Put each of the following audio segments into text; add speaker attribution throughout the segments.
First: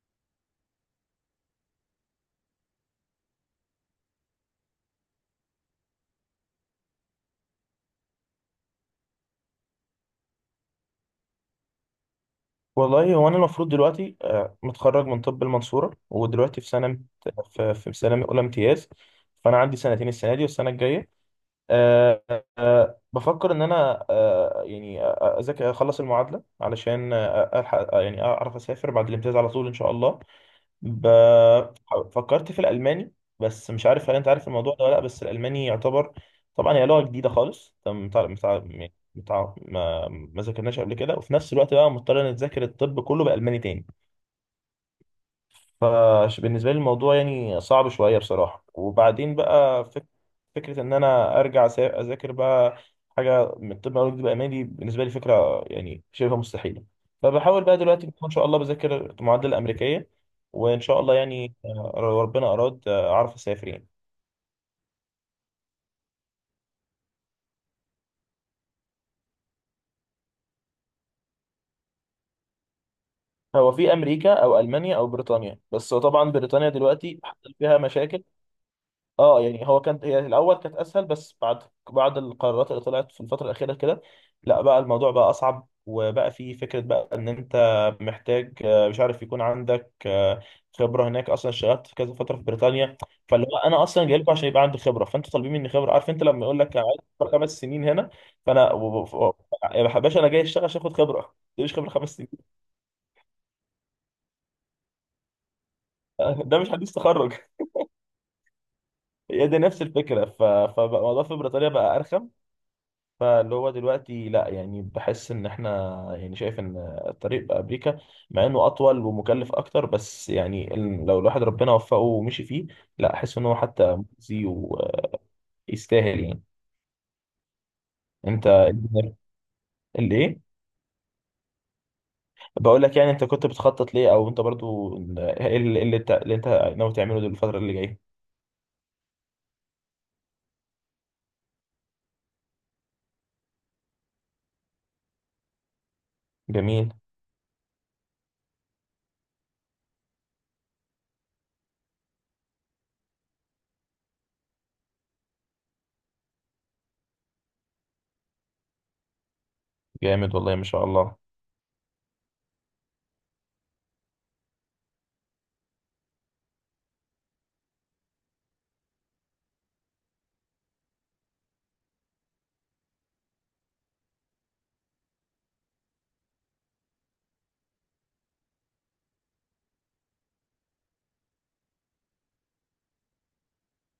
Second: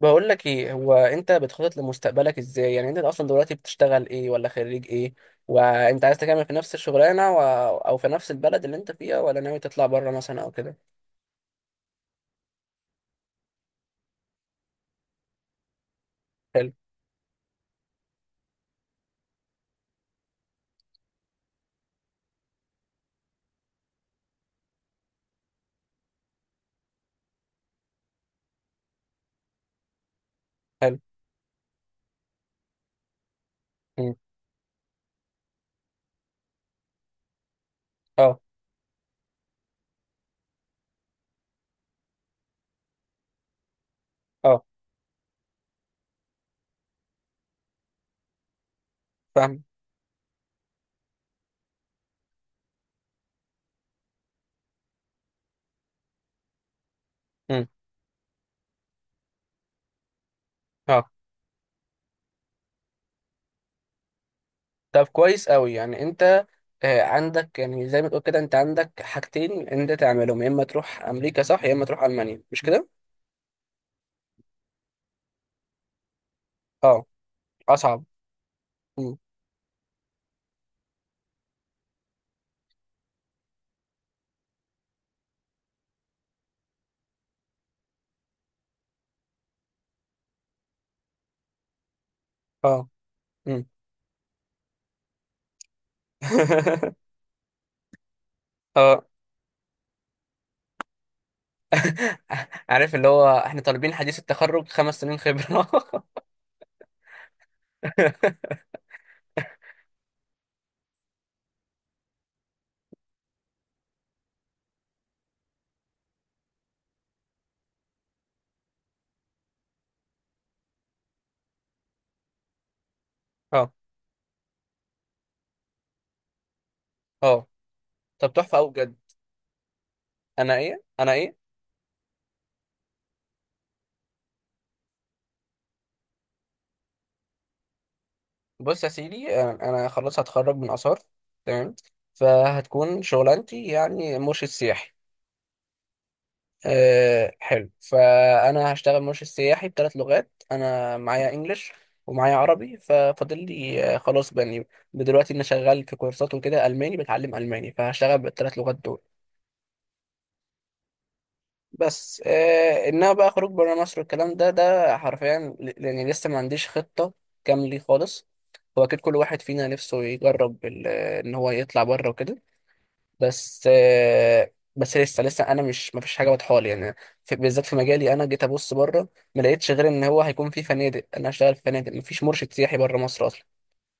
Speaker 1: بقول لك ايه، هو انت بتخطط لمستقبلك ازاي؟ يعني انت اصلا دلوقتي بتشتغل ايه ولا خريج ايه؟ وانت عايز تكمل في نفس الشغلانه و... او في نفس البلد اللي انت فيها، ولا ناوي تطلع بره مثلا او كده؟
Speaker 2: والله هو انا المفروض دلوقتي متخرج من طب المنصوره، ودلوقتي
Speaker 1: حلو.
Speaker 2: في سنه اولى امتياز. فانا عندي سنتين، السنه دي والسنه الجايه. آه، بفكر ان انا يعني اذاكر اخلص المعادله علشان الحق، يعني اعرف اسافر بعد الامتياز على طول ان شاء الله.
Speaker 1: حلو.
Speaker 2: ب... فكرت في الألماني، بس مش عارف
Speaker 1: مم.
Speaker 2: هل أنت عارف الموضوع ده ولا لأ. بس الألماني يعتبر طبعا هي لغة جديدة خالص، أنت متع...
Speaker 1: اه.
Speaker 2: متع... يعني متع... ما... ما ذاكرناش قبل كده، وفي نفس الوقت بقى مضطر نتذاكر الطب كله بألماني تاني.
Speaker 1: اه.
Speaker 2: فبالنسبة لي الموضوع يعني صعب شوية بصراحة. وبعدين
Speaker 1: فاهم.
Speaker 2: بقى فكرة إن أنا أرجع أذاكر بقى حاجة من طب أو طب ألماني، بالنسبة لي فكرة يعني شبه مستحيلة. فبحاول
Speaker 1: مم.
Speaker 2: بقى دلوقتي إن شاء الله بذاكر المعادلة الأمريكية، وإن شاء
Speaker 1: اه،
Speaker 2: الله يعني لو ربنا أراد أعرف أسافر يعني.
Speaker 1: طب كويس قوي. يعني انت عندك، يعني زي ما تقول كده، انت عندك حاجتين انت تعملهم: يا اما تروح امريكا، صح، يا اما تروح المانيا، مش كده؟
Speaker 2: هو في أمريكا أو ألمانيا أو بريطانيا، بس هو طبعا بريطانيا
Speaker 1: اه،
Speaker 2: دلوقتي حصل فيها
Speaker 1: اصعب.
Speaker 2: مشاكل.
Speaker 1: مم.
Speaker 2: اه، يعني هو كانت، هي الاول كانت اسهل، بس بعد القرارات اللي طلعت في الفتره الاخيره كده، لا بقى الموضوع بقى اصعب، وبقى في فكره بقى ان انت محتاج مش عارف، يكون عندك خبره هناك اصلا، اشتغلت في كذا فتره في
Speaker 1: اه.
Speaker 2: بريطانيا. فاللي هو
Speaker 1: مم.
Speaker 2: انا اصلا جاي لكم عشان يبقى عندي خبره، فانتوا طالبين مني خبره. عارف انت لما يقول لك أنا عايز خبرة 5 سنين هنا، فانا
Speaker 1: اه.
Speaker 2: يا باشا انا جاي اشتغل عشان اخد خبره دي، مش خبره 5 سنين.
Speaker 1: عارف اللي هو احنا طالبين حديث التخرج خمس سنين خبرة.
Speaker 2: ده مش حديث تخرج، هي دي نفس الفكره. فبقى الموضوع في بريطانيا بقى ارخم. فاللي هو دلوقتي لا، يعني بحس ان احنا، يعني شايف ان الطريق بامريكا، مع انه اطول ومكلف اكتر، بس يعني لو الواحد ربنا وفقه ومشي فيه، لا، احس ان هو
Speaker 1: اه.
Speaker 2: حتى مجزي ويستاهل يعني.
Speaker 1: اه، طب
Speaker 2: انت
Speaker 1: تحفة أوي بجد.
Speaker 2: الايه؟
Speaker 1: أنا إيه؟ أنا إيه؟
Speaker 2: بقول لك، يعني انت كنت بتخطط ليه، او انت برضو ايه اللي انت ناوي تعمله دول الفترة اللي جاية؟
Speaker 1: بص يا سيدي، أنا خلاص هتخرج من آثار. تمام. فهتكون شغلانتي يعني مرشد سياحي.
Speaker 2: جميل.
Speaker 1: أه حلو، فأنا هشتغل مرشد سياحي بثلاث لغات. أنا معايا إنجلش ومعايا عربي، ففاضل لي خلاص بني، دلوقتي أنا شغال في كورسات وكده ألماني، بتعلم ألماني، فهشتغل بالثلاث لغات دول.
Speaker 2: جامد والله، ما شاء الله.
Speaker 1: بس آه انها بقى خروج بره مصر والكلام ده، ده حرفيا ل- لاني لسه ما عنديش خطه كامله خالص. هو اكيد كل واحد فينا نفسه يجرب ال- ان هو يطلع بره وكده، بس آه بس لسه انا مش، ما فيش حاجه واضحه لي يعني. في، بالذات في مجالي، انا جيت ابص بره، ما لقيتش غير ان هو هيكون في فنادق. انا هشتغل في فنادق، ما فيش مرشد سياحي بره مصر اصلا.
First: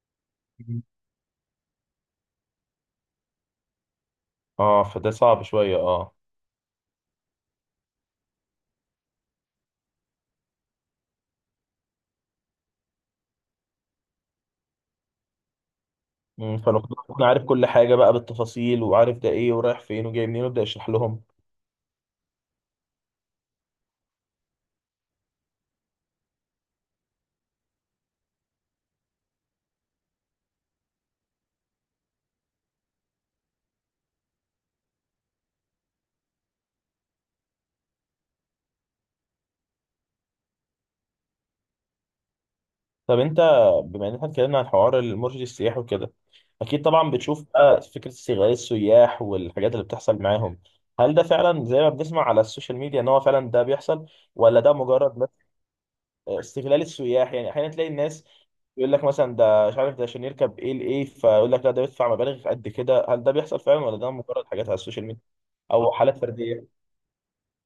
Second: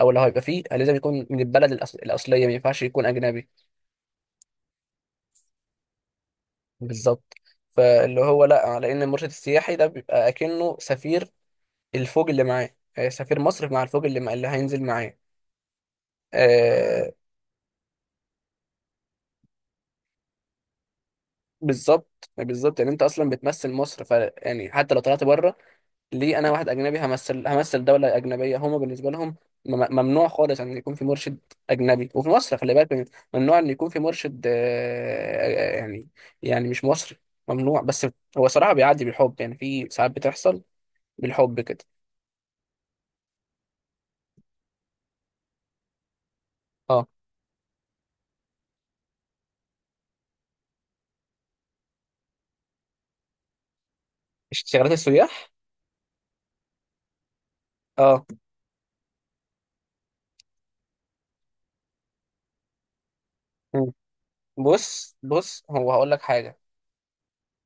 Speaker 1: او لو هيبقى فيه،
Speaker 2: مم.
Speaker 1: لازم يكون من البلد الأصل... الاصليه، ما ينفعش يكون اجنبي.
Speaker 2: اه، فده صعب شويه، اه.
Speaker 1: بالظبط. فاللي هو لا، على ان المرشد السياحي ده بيبقى اكنه سفير الفوج اللي معاه، سفير مصر مع الفوج اللي مع اللي هينزل معاه.
Speaker 2: مم، فلو كنت
Speaker 1: آه،
Speaker 2: أكون عارف كل حاجه بقى بالتفاصيل، وعارف ده ايه ورايح فين وجاي منين، وابدا اشرح لهم.
Speaker 1: بالظبط بالظبط. يعني انت اصلا بتمثل مصر، ف يعني حتى لو طلعت بره، ليه انا واحد اجنبي همثل دوله اجنبيه هما بالنسبه لهم؟ ممنوع خالص ان يكون في مرشد اجنبي. وفي مصر خلي بالك، ممنوع ان يكون في مرشد يعني، يعني مش مصري. ممنوع، بس هو صراحه بيعدي بالحب، يعني في ساعات بتحصل بالحب كده.
Speaker 2: طب انت، بما ان احنا اتكلمنا عن حوار المرشد السياحي وكده، اكيد
Speaker 1: اه،
Speaker 2: طبعا بتشوف بقى فكره استغلال السياح والحاجات اللي بتحصل معاهم. هل ده فعلا زي ما بنسمع على السوشيال ميديا ان هو فعلا ده بيحصل، ولا ده
Speaker 1: اشتغالات
Speaker 2: مجرد بس؟
Speaker 1: السياح.
Speaker 2: استغلال السياح، يعني احيانا تلاقي الناس
Speaker 1: اه.
Speaker 2: يقول لك مثلا ده مش عارف ده عشان يركب ايه لايه، فيقول لك لا ده بيدفع مبالغ قد كده. هل ده بيحصل فعلا
Speaker 1: مم.
Speaker 2: ولا ده مجرد حاجات على السوشيال
Speaker 1: بص،
Speaker 2: ميديا
Speaker 1: بص، هو
Speaker 2: او
Speaker 1: هقول
Speaker 2: حالات
Speaker 1: لك حاجه.
Speaker 2: فرديه؟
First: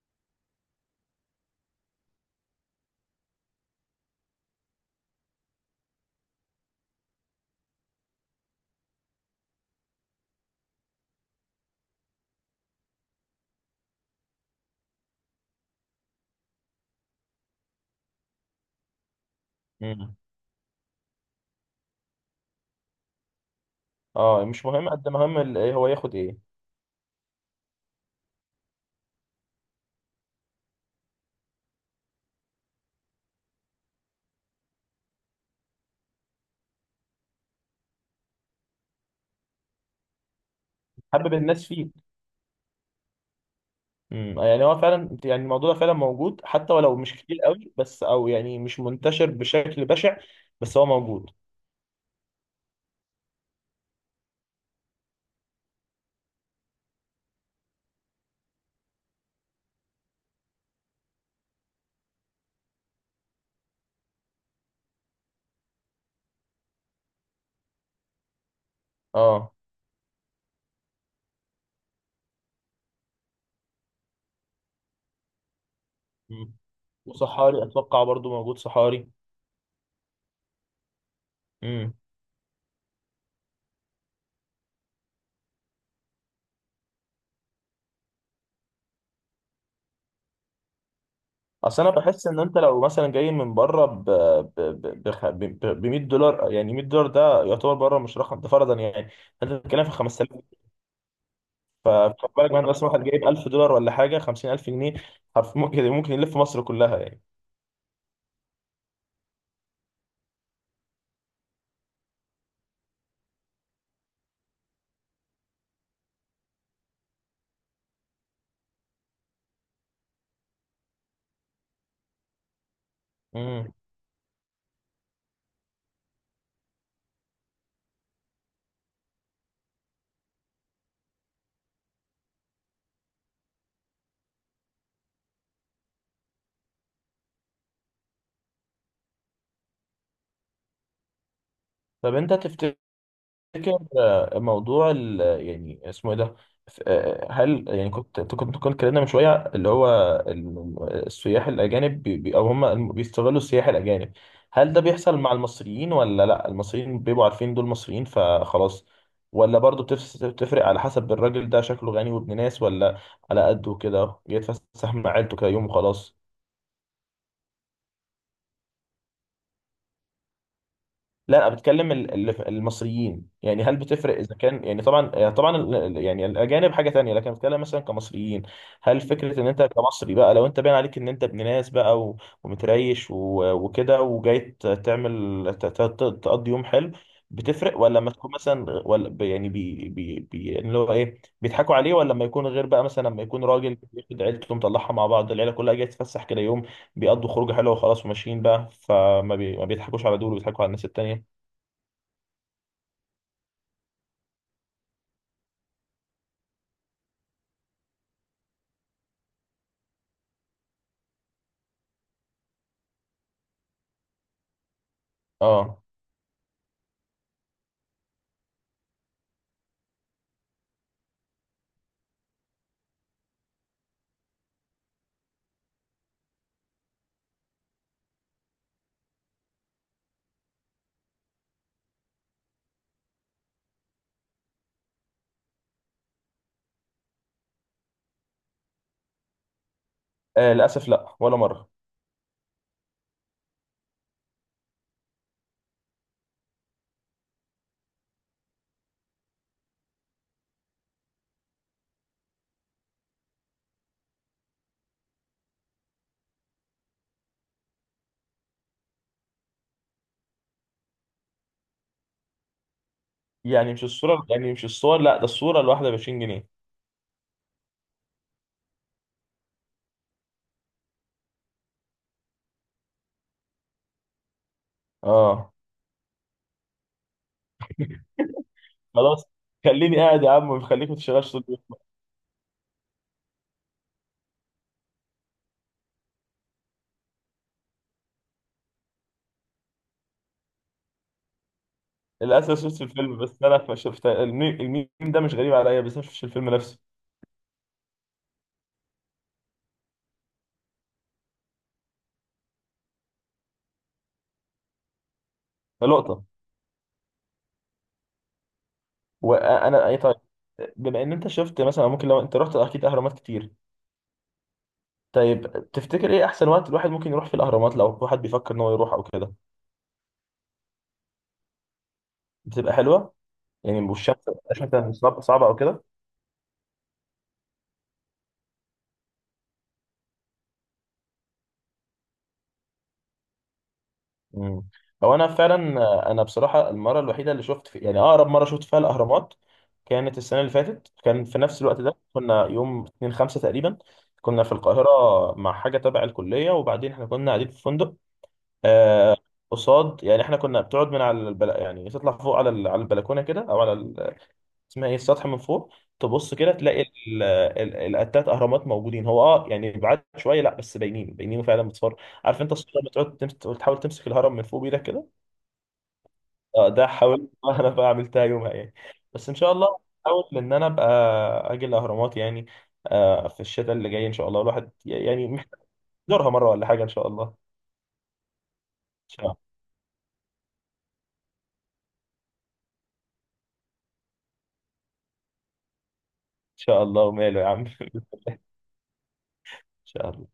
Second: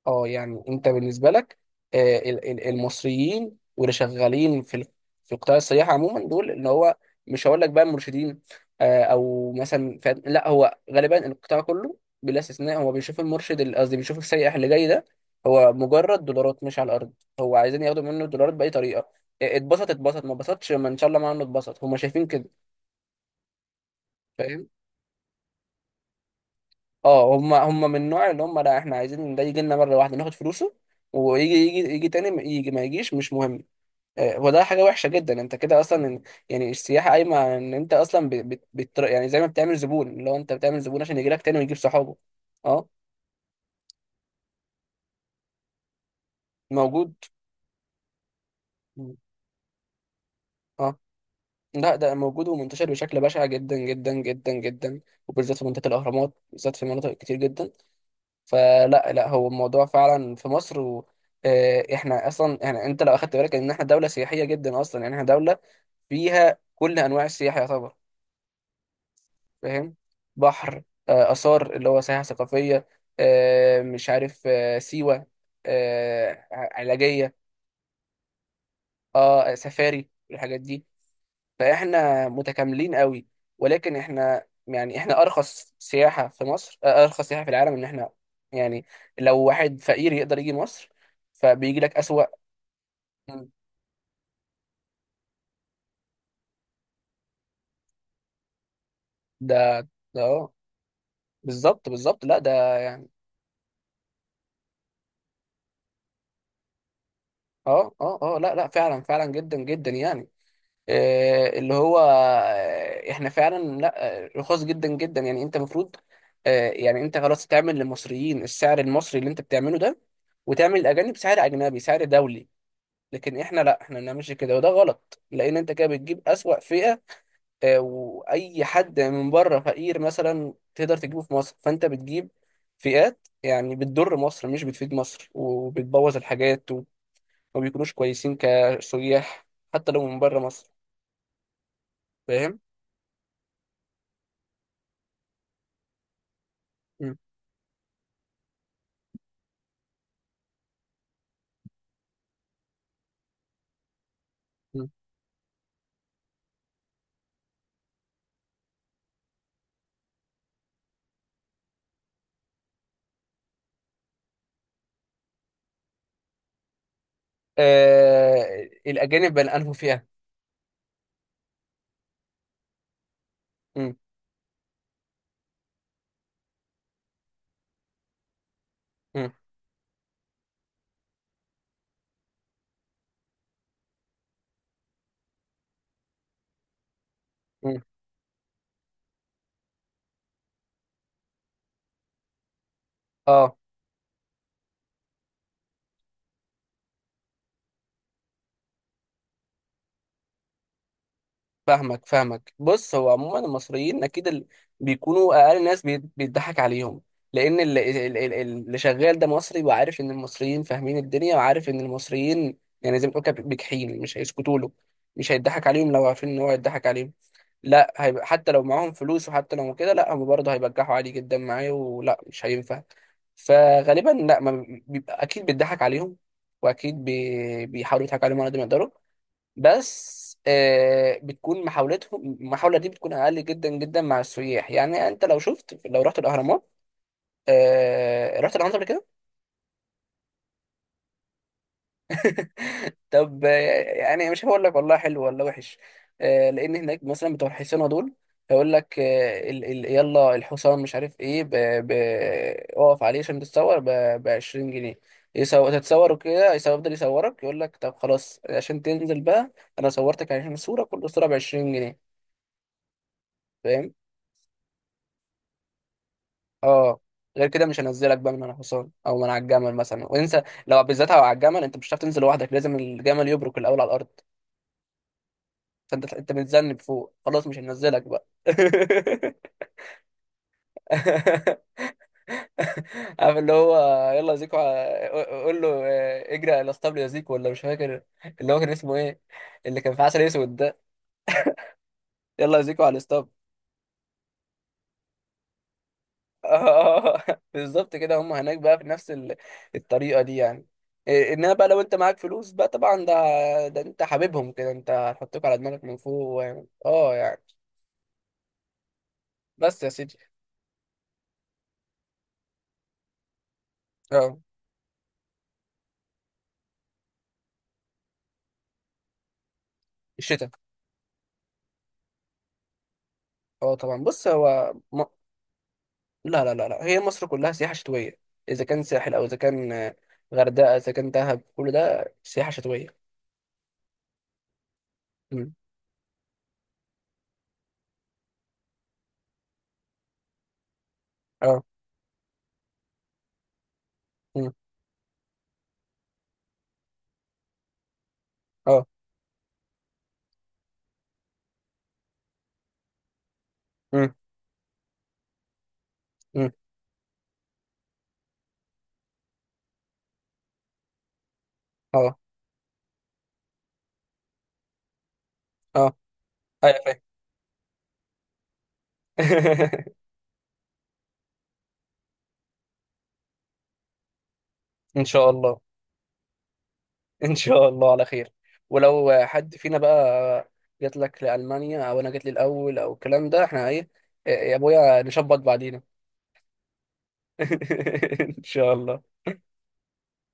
Speaker 1: اه يعني انت بالنسبه لك، المصريين واللي شغالين في في قطاع السياحه عموما، دول اللي هو، مش هقول لك بقى مرشدين، او مثلا ف- لا، هو غالبا القطاع كله بلا استثناء هو بيشوف المرشد اللي- قصدي بيشوف السائح اللي جاي ده هو مجرد دولارات مش على الارض. هو عايزين ياخدوا منه الدولارات باي طريقه. اتبسط
Speaker 2: امم
Speaker 1: اتبسط، ما اتبسطش ما، ان شاء الله، ما عنه اتبسط، هم شايفين كده.
Speaker 2: اه، مش
Speaker 1: فاهم.
Speaker 2: مهم قد ما هم ايه، هو ياخد ايه.
Speaker 1: اه، هم من النوع اللي هم لا، احنا عايزين ده يجي لنا مره واحده ناخد فلوسه، ويجي يجي تاني، ما يجي ما يجيش مش مهم. وده حاجة وحشة جدا، انت كده اصلا إن- يعني السياحة قايمة على ان انت اصلا يعني زي ما بتعمل زبون، اللي هو انت بتعمل زبون عشان يجي
Speaker 2: حبب
Speaker 1: لك تاني
Speaker 2: الناس
Speaker 1: ويجيب
Speaker 2: فيه.
Speaker 1: صحابه. اه،
Speaker 2: يعني هو فعلا، يعني الموضوع ده فعلا موجود، حتى ولو
Speaker 1: موجود.
Speaker 2: مش كتير قوي، بس او يعني مش
Speaker 1: مم.
Speaker 2: منتشر بشكل بشع، بس هو
Speaker 1: اه،
Speaker 2: موجود.
Speaker 1: لا ده موجود ومنتشر بشكل بشع جدا جدا جدا جدا. وبالذات في منطقة الأهرامات، بالذات في مناطق كتير جدا. فلا لا، هو الموضوع فعلا في مصر و احنا اصلا، يعني انت لو اخدت بالك ان احنا دولة سياحية جدا اصلا. يعني احنا دولة فيها كل انواع السياحة يعتبر.
Speaker 2: اه.
Speaker 1: فاهم. بحر، آثار اللي هو سياحة ثقافية، مش عارف، سيوة،
Speaker 2: امم
Speaker 1: علاجية.
Speaker 2: وصحاري اتوقع برضو موجود، صحاري.
Speaker 1: اه، سفاري والحاجات دي.
Speaker 2: امم
Speaker 1: فاحنا متكاملين قوي. ولكن احنا يعني احنا ارخص سياحة في مصر، ارخص سياحة في العالم، ان احنا يعني لو واحد فقير يقدر يجي مصر، فبيجي
Speaker 2: اصل انا
Speaker 1: لك اسوأ.
Speaker 2: بحس ان انت لو مثلا جاي
Speaker 1: مم.
Speaker 2: من بره ب ب ب بخ- ب ب 100 دولار. يعني 100 دولار ده يعتبر بره مش رقم، ده فرضا يعني. انت بتتكلم
Speaker 1: ده.
Speaker 2: في
Speaker 1: ده
Speaker 2: 5000.
Speaker 1: اه. بالظبط بالظبط،
Speaker 2: فخد
Speaker 1: لا ده
Speaker 2: بالك، مثلا مثلا واحد
Speaker 1: يعني
Speaker 2: جايب 1000 دولار ولا حاجه، 50000 جنيه، حرف ممكن يلف مصر كلها يعني.
Speaker 1: اه اه اه لا لا، فعلا فعلا جدا جدا يعني آه، اللي هو آه، احنا فعلا لا، رخاص جدا جدا. يعني انت المفروض يعني انت خلاص تعمل للمصريين السعر المصري اللي انت بتعمله ده، وتعمل الاجانب سعر اجنبي، سعر دولي. لكن احنا
Speaker 2: امم
Speaker 1: لا، احنا ما بنعملش كده، وده غلط، لان انت كده بتجيب اسوأ فئة. واي حد من بره فقير مثلا تقدر تجيبه في مصر. فانت بتجيب فئات يعني بتضر مصر مش بتفيد مصر، وبتبوظ الحاجات وما بيكونوش كويسين كسياح، حتى لو من بره مصر.
Speaker 2: طب انت
Speaker 1: فاهم؟
Speaker 2: تفتكر موضوع يعني اسمه ايه ده؟ هل يعني كنت اتكلمنا من شويه، اللي هو السياح الاجانب او هم بيستغلوا السياح الاجانب، هل ده
Speaker 1: م.
Speaker 2: بيحصل مع المصريين، ولا لا، المصريين بيبقوا عارفين دول مصريين فخلاص؟ ولا برضه بتفرق على حسب الراجل، ده شكله غني وابن ناس، ولا على قده كده جاي يتفسح مع عيلته كده يوم وخلاص؟
Speaker 1: آه الأجانب بل أنهوا فيها.
Speaker 2: لا انا بتكلم المصريين. يعني هل
Speaker 1: م.
Speaker 2: بتفرق اذا كان، يعني طبعا، يعني الاجانب حاجه تانية، لكن بتكلم مثلا كمصريين. هل
Speaker 1: م.
Speaker 2: فكره ان انت كمصري بقى، لو انت باين عليك ان انت ابن ناس بقى ومتريش وكده، وجاي تعمل تقضي يوم حلو، بتفرق؟
Speaker 1: م.
Speaker 2: ولا لما تكون مثلا، ولا يعني بي بي بي يعني اللي هو ايه، بيضحكوا عليه. ولا لما يكون غير بقى، مثلا لما يكون
Speaker 1: اه،
Speaker 2: راجل بياخد عيلته مطلعها مع بعض، العيله كلها جايه تتفسح كده يوم، بيقضوا خروجه حلوه وخلاص وماشيين بقى، فما بي ما بيضحكوش على دول، وبيضحكوا على الناس التانيه.
Speaker 1: فاهمك فاهمك. بص، هو عموما المصريين أكيد ال... بيكونوا أقل ناس بيت- بيتضحك عليهم، لأن اللي شغال ده مصري، وعارف إن المصريين فاهمين الدنيا، وعارف إن المصريين يعني زي ما بتقول كده بجحين، مش هيسكتوا له. مش هيضحك
Speaker 2: اه.
Speaker 1: عليهم لو عارفين إن هو هيضحك عليهم. لا، هيبقى حتى لو معاهم فلوس، وحتى لو كده، لا، هم برضه هيبجحوا عادي جدا معايا، ولا مش هينفع. فغالبا لا، ما بيبقى اكيد بيضحك عليهم، واكيد بي... بيحاولوا يضحكوا عليهم على قد ما يقدروا. بس آه بتكون محاولتهم، المحاولة دي بتكون اقل جدا جدا مع السياح. يعني انت لو شفت، لو رحت الاهرامات، آه رحت الاهرامات قبل كده؟
Speaker 2: للاسف لا، ولا مره.
Speaker 1: طب يعني مش هقول لك والله حلو ولا وحش. لان هناك مثلا بتوع الحصانه دول هيقول لك آه، ال ال يلا الحصان مش عارف ايه، ب اقف عليه عشان تتصور ب 20 جنيه. يصور تتصور وكده، يصور- يفضل يصورك، يقول لك طب خلاص عشان تنزل بقى، انا صورتك عشان صوره، كل صوره ب 20 جنيه.
Speaker 2: يعني مش
Speaker 1: فاهم.
Speaker 2: الصوره، يعني مش الصور، لا، ده الصوره الواحده ب 20 جنيه.
Speaker 1: اه، غير كده مش هنزلك بقى من على الحصان او من على الجمل مثلا. وانسى لو بالذات على الجمل، انت مش هتعرف تنزل لوحدك، لازم الجمل يبرك الاول على الارض.
Speaker 2: اه،
Speaker 1: فانت انت بتذنب فوق، خلاص مش هنزلك بقى.
Speaker 2: خلاص، خليني قاعد يا عم، خليك ما تشتغلش طول اليوم.
Speaker 1: عارف اللي هو يلا يا زيكو، ع- قول له اجري على الاسطبل يا زيكو، ولا مش فاكر اللي هو كان اسمه ايه اللي كان في عسل اسود ده؟ يلا
Speaker 2: للاسف
Speaker 1: يا
Speaker 2: شفت
Speaker 1: زيكو على
Speaker 2: الفيلم،
Speaker 1: الاسطبل.
Speaker 2: بس انا ما شفت الميم. الميم ده مش غريب عليا، بس انا ما شفتش الفيلم نفسه.
Speaker 1: آه، بالظبط كده، هم هناك بقى في نفس الطريقه دي يعني. إيه، انما بقى لو انت معاك فلوس بقى، طبعا ده، ده انت حبيبهم كده، انت هتحطوك على دماغك
Speaker 2: ده
Speaker 1: من فوق.
Speaker 2: لقطه.
Speaker 1: و- اه يعني. بس
Speaker 2: وانا
Speaker 1: يا
Speaker 2: اي، طيب،
Speaker 1: سيدي.
Speaker 2: بما ان انت شفت مثلا، ممكن لو انت رحت اكيد اهرامات كتير،
Speaker 1: اه،
Speaker 2: طيب تفتكر ايه احسن وقت الواحد ممكن يروح في الاهرامات، لو واحد بيفكر ان هو يروح او كده؟
Speaker 1: الشتاء.
Speaker 2: بتبقى حلوه
Speaker 1: اه
Speaker 2: يعني.
Speaker 1: طبعا،
Speaker 2: والشمس،
Speaker 1: بص هو
Speaker 2: الشمس صعبه صعبه او كده؟
Speaker 1: لا لا لا لا، هي مصر كلها سياحة شتوية. إذا كان ساحل، أو إذا كان غردقة، إذا كان دهب، كل ده سياحة شتوية.
Speaker 2: مم. هو انا
Speaker 1: مم.
Speaker 2: فعلا. انا بصراحه المره الوحيده اللي شفت في، يعني اقرب مره شفت فيها الاهرامات، كانت السنه اللي فاتت. كان في نفس
Speaker 1: اه.
Speaker 2: الوقت ده، كنا يوم 2 5 تقريبا، كنا في
Speaker 1: مم.
Speaker 2: القاهره مع حاجه تبع الكليه. وبعدين احنا كنا قاعدين في فندق
Speaker 1: اه.
Speaker 2: آه قصاد، يعني احنا كنا بتقعد من على يعني تطلع فوق على على البلكونه كده، او على
Speaker 1: مم.
Speaker 2: اسمها ايه، السطح من فوق، تبص
Speaker 1: مم.
Speaker 2: كده تلاقي التلات اهرامات موجودين. هو اه، يعني بعاد شويه، لا بس باينين باينين فعلا بتصور.
Speaker 1: اه.
Speaker 2: عارف انت الصوره لما تقعد تحاول تمسك الهرم من فوق بايدك كده.
Speaker 1: اه.
Speaker 2: اه،
Speaker 1: ايوه
Speaker 2: ده
Speaker 1: فاهم.
Speaker 2: حاولت. انا بقى عملتها يومها يعني. بس ان شاء الله احاول ان انا ابقى اجي الاهرامات يعني في الشتاء اللي جاي ان شاء الله. الواحد
Speaker 1: إن
Speaker 2: يعني
Speaker 1: شاء الله.
Speaker 2: محتاج يزورها مره ولا حاجه، ان شاء الله. ان
Speaker 1: إن شاء الله على خير. ولو
Speaker 2: شاء إن
Speaker 1: حد فينا بقى جات لك لألمانيا، أو أنا جات لي الأول، أو الكلام ده، إحنا إيه يا أبويا نشبط بعدينا.
Speaker 2: شاء الله وماله يا عم. ان
Speaker 1: إن شاء الله.
Speaker 2: شاء الله.